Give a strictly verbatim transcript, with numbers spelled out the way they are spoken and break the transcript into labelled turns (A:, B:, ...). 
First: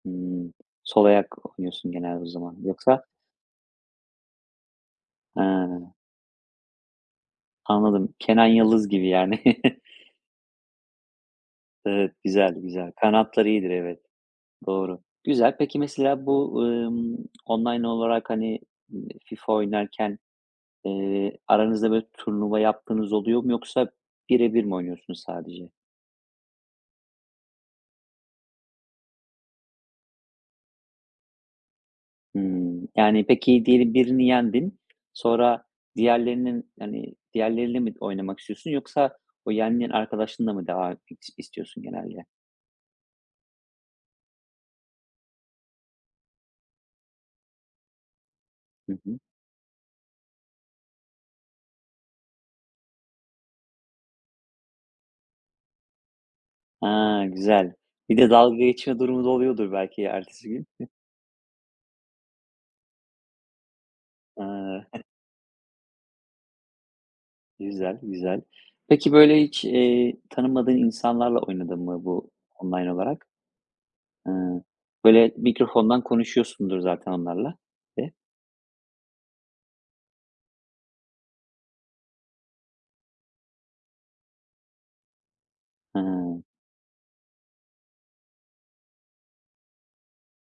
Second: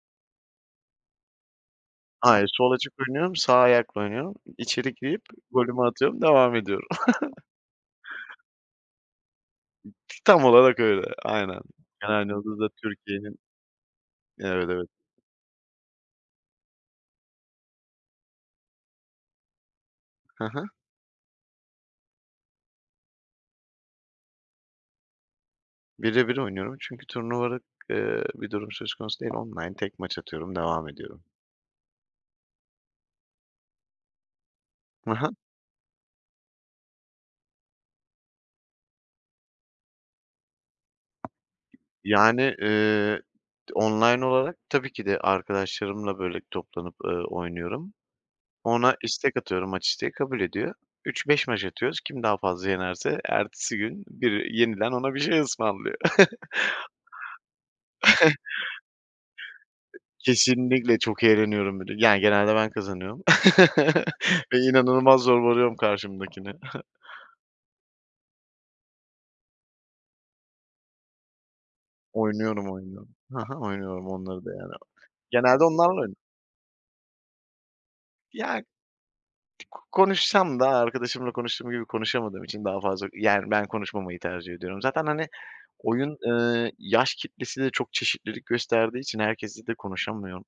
A: Imm, sol ayak oynuyorsun genelde o
B: Hayır,
A: zaman
B: sol açık
A: yoksa
B: oynuyorum. Sağ ayakla oynuyorum, içeri girip golümü
A: He.
B: atıyorum, devam ediyorum.
A: Anladım. Kenan Yıldız gibi yani.
B: Tam olarak öyle, aynen.
A: Evet,
B: Yani, o
A: güzel,
B: da
A: güzel.
B: Türkiye'nin
A: Kanatlar iyidir, evet.
B: Evet, evet.
A: Doğru. Güzel. Peki mesela bu, ımm, online olarak, hani, eee, FIFA oynarken,
B: Hı hı.
A: eee, aranızda böyle, turnuva yaptığınız oluyor mu yoksa bire bir mi oynuyorsunuz sadece?
B: Bire bir oynuyorum, çünkü turnuvalık, eee, bir durum söz konusu değil. Online tek maç atıyorum, devam ediyorum.
A: Hımm, yani, peki diyelim birini yendin
B: Hı hı.
A: sonra diğerlerinin hani, diğerleriyle mi oynamak istiyorsun yoksa o yendiğin arkadaşınla mı devam is istiyorsun
B: G
A: genelde?
B: Yani, eee, d online olarak tabii ki de arkadaşlarımla, böyle, toplanıp, eee, oynuyorum.
A: Hı
B: Ona
A: hı.
B: istek atıyorum maç isteği, kabul ediyor. üç beş maç atıyoruz. Kim daha fazla yenerse ertesi gün biri yeniden ona bir şey ısmarlıyor.
A: Ha, güzel. Bir de dalga geçme durumu da oluyordur
B: E
A: belki ertesi gün?
B: kesinlikle çok eğleniyorum bir de. Ya genelde ben kazanıyorum ve
A: Ha.
B: inanılmaz zorbalıyorum karşımdakini.
A: Güzel, güzel. Peki böyle, hiç, eee, tanımadığın insanlarla oynadın mı bu
B: Oynuyorum,
A: online
B: oynuyorum.
A: olarak?
B: Hı hı, oynuyorum onları da
A: Hıı,
B: yani.
A: böyle,
B: Genelde
A: mikrofondan
B: onlarla [unintelligible]
A: konuşuyorsundur zaten onlarla. [unintelligible]
B: Ya k konuşsam da, arkadaşımla konuştuğum gibi konuşamadığım için daha fazla Yani, ben konuşmamayı tercih ediyorum. Zaten hani, oyun,
A: Hıı.
B: eee, yaş kitlesi de çok çeşitlilik gösterdiği için herkesle de konuşulmuyor.